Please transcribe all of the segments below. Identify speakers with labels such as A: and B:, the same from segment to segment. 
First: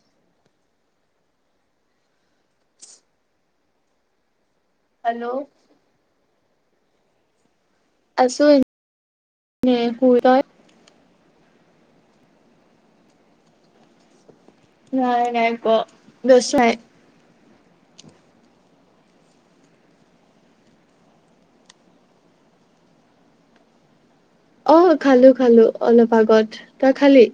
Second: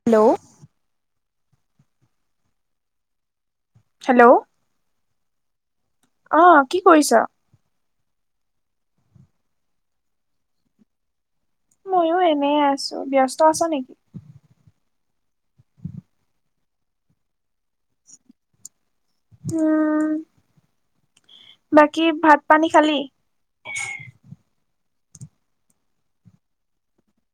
A: Hello hello!
B: Hello
A: অ কি কৰিছ?
B: আছো এনেই শুই, তই?
A: ময়ো এনে আছো। ব্যস্ত আছা নেকি?
B: নাই, নাই, ক দছ নাই।
A: উম! বাকী ভাত-পানী খালি?
B: অ খালো, খালো অলপ আগত। তই খালি?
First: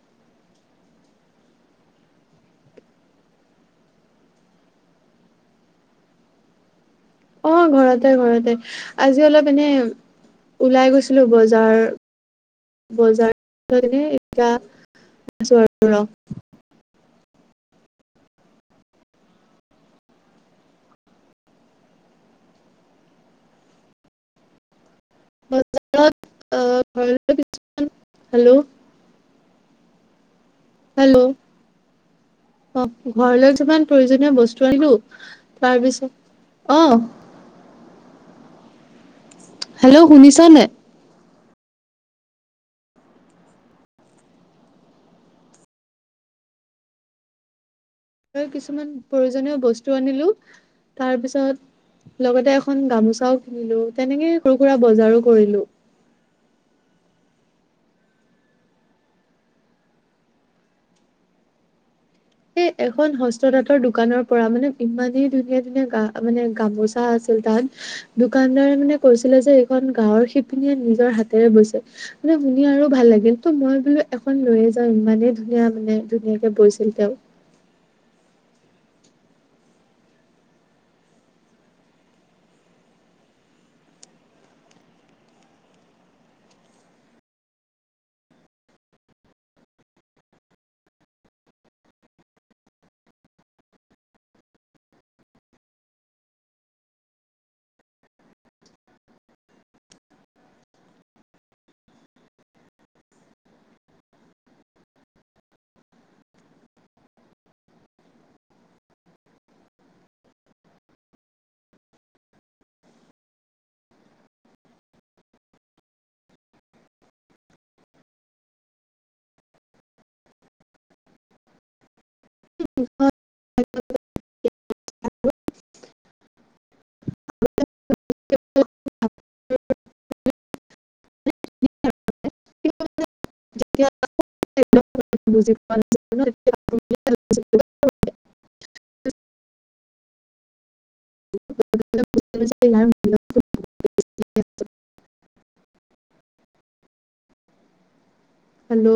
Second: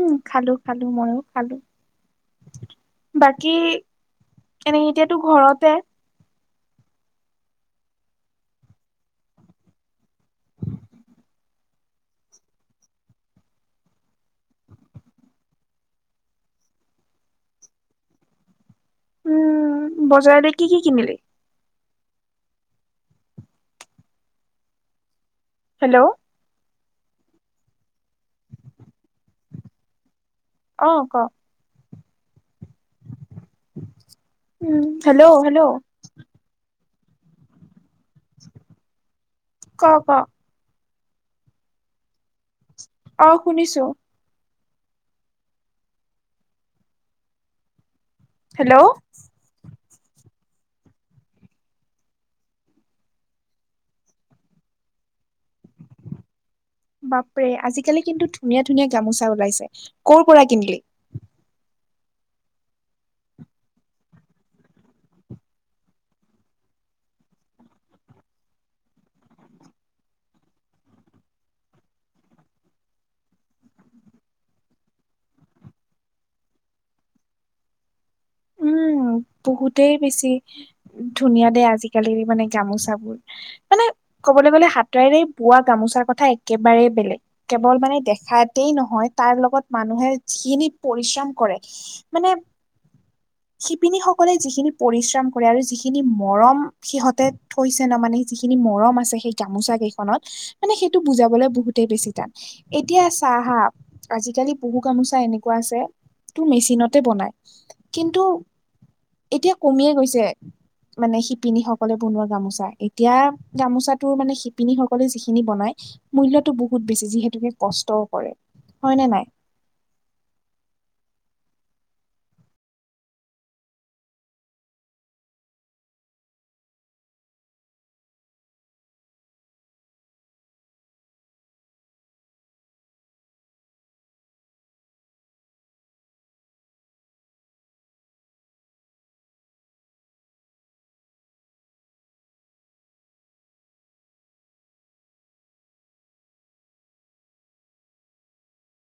A: উম! খালো খালো মইয়ো খালো। বাকী এনে এতিয়াতো ঘৰতে?
B: অ ঘৰতে, ঘৰতে, আজি অলপ এনে ওলাই গৈছিলো বজাৰ। বজাৰ, এতিয়া আছো আৰু ৰ!
A: উম! বজাৰতে কি কি কিনিলি? হেল্ল'
B: হেল্ল'
A: অ, ক
B: হেল্ল' অ ঘৰলৈ যিমান প্ৰয়োজনীয় বস্তু
A: উম
B: আনিলো।
A: হেল্ল' হেল্ল'
B: তাৰ পিছত অ,
A: [unintelligible]
B: হেল্ল!
A: ক
B: শুনিছনে?
A: অ, শুনিছোঁ।
B: ঘৰৰ
A: হেল্ল'
B: কিছুমান প্ৰয়োজনীয় বস্তু আনিলো, তাৰপিছত লগতে এখন গামোছাও কিনিলো, তেনেকে সৰু-সুৰা বজাৰো কৰিলো।
A: বাপৰে, আজিকালি কিন্তু ধুনীয়া ধুনীয়া গামোচা ওলাইছে। কৰ পৰা কিনিলি?
B: এ এখন হস্ত তাঁতৰ দোকানৰ পৰা মানে ইমানেই ধুনীয়া ধুনীয়া গা মানে গামোচা আছিল। তাত দোকানদাৰে মানে কৈছিলে যে- এইখন গাঁৱৰ শিপিনীয়ে নিজৰ হাতেৰে বৈছে। মানে শুনি আৰু ভাল লাগিল! ত' মই বোলো এখন লৈয়ে যাওঁ ইমানেই ধুনীয়া মানে ধুনীয়াকে বৈছিল তেওঁ।
A: উম, বহুতেই বেছি ধুনীয়া দে আজিকালি মানে গামোচাবোৰ। মানে ক'বলে গ'লে হাতেৰেই বোৱা গামোচাৰ কথা একেবাৰেই বেলেগ। কেৱল মানে দেখাতেই নহয়, তাৰ লগত মানুহে যিখিনি পৰিশ্ৰম কৰে মানে শিপিনীসকলে যিখিনি পৰিশ্ৰম কৰে, আৰু যিখিনি মৰম সিহঁতে থৈছে ন মানে যিখিনি মৰম আছে, সেই গামোচা কেইখনত মানে সেইটো বুজাবলে বহুতেই বেছি টান। এতিয়া চা হা আজিকালি বহু গামোচা এনেকুৱা আছে তো মেচিনতে বনাই! কিন্তু এতিয়া কমিয়ে গৈছে। মানে শিপিনীসকলে বনোৱা গামোচা, এতিয়া গামোচাটো মানে শিপিনীসকলে যিখিনি বনাই মূল্যতো বহুত বেছি যিহেতুকে কষ্টও কৰে। হয় নে নাই?
B: [unintelligible]
A: [inaudible] [inaudible]
B: [unintelligible] [unintelligible] হেল্ল'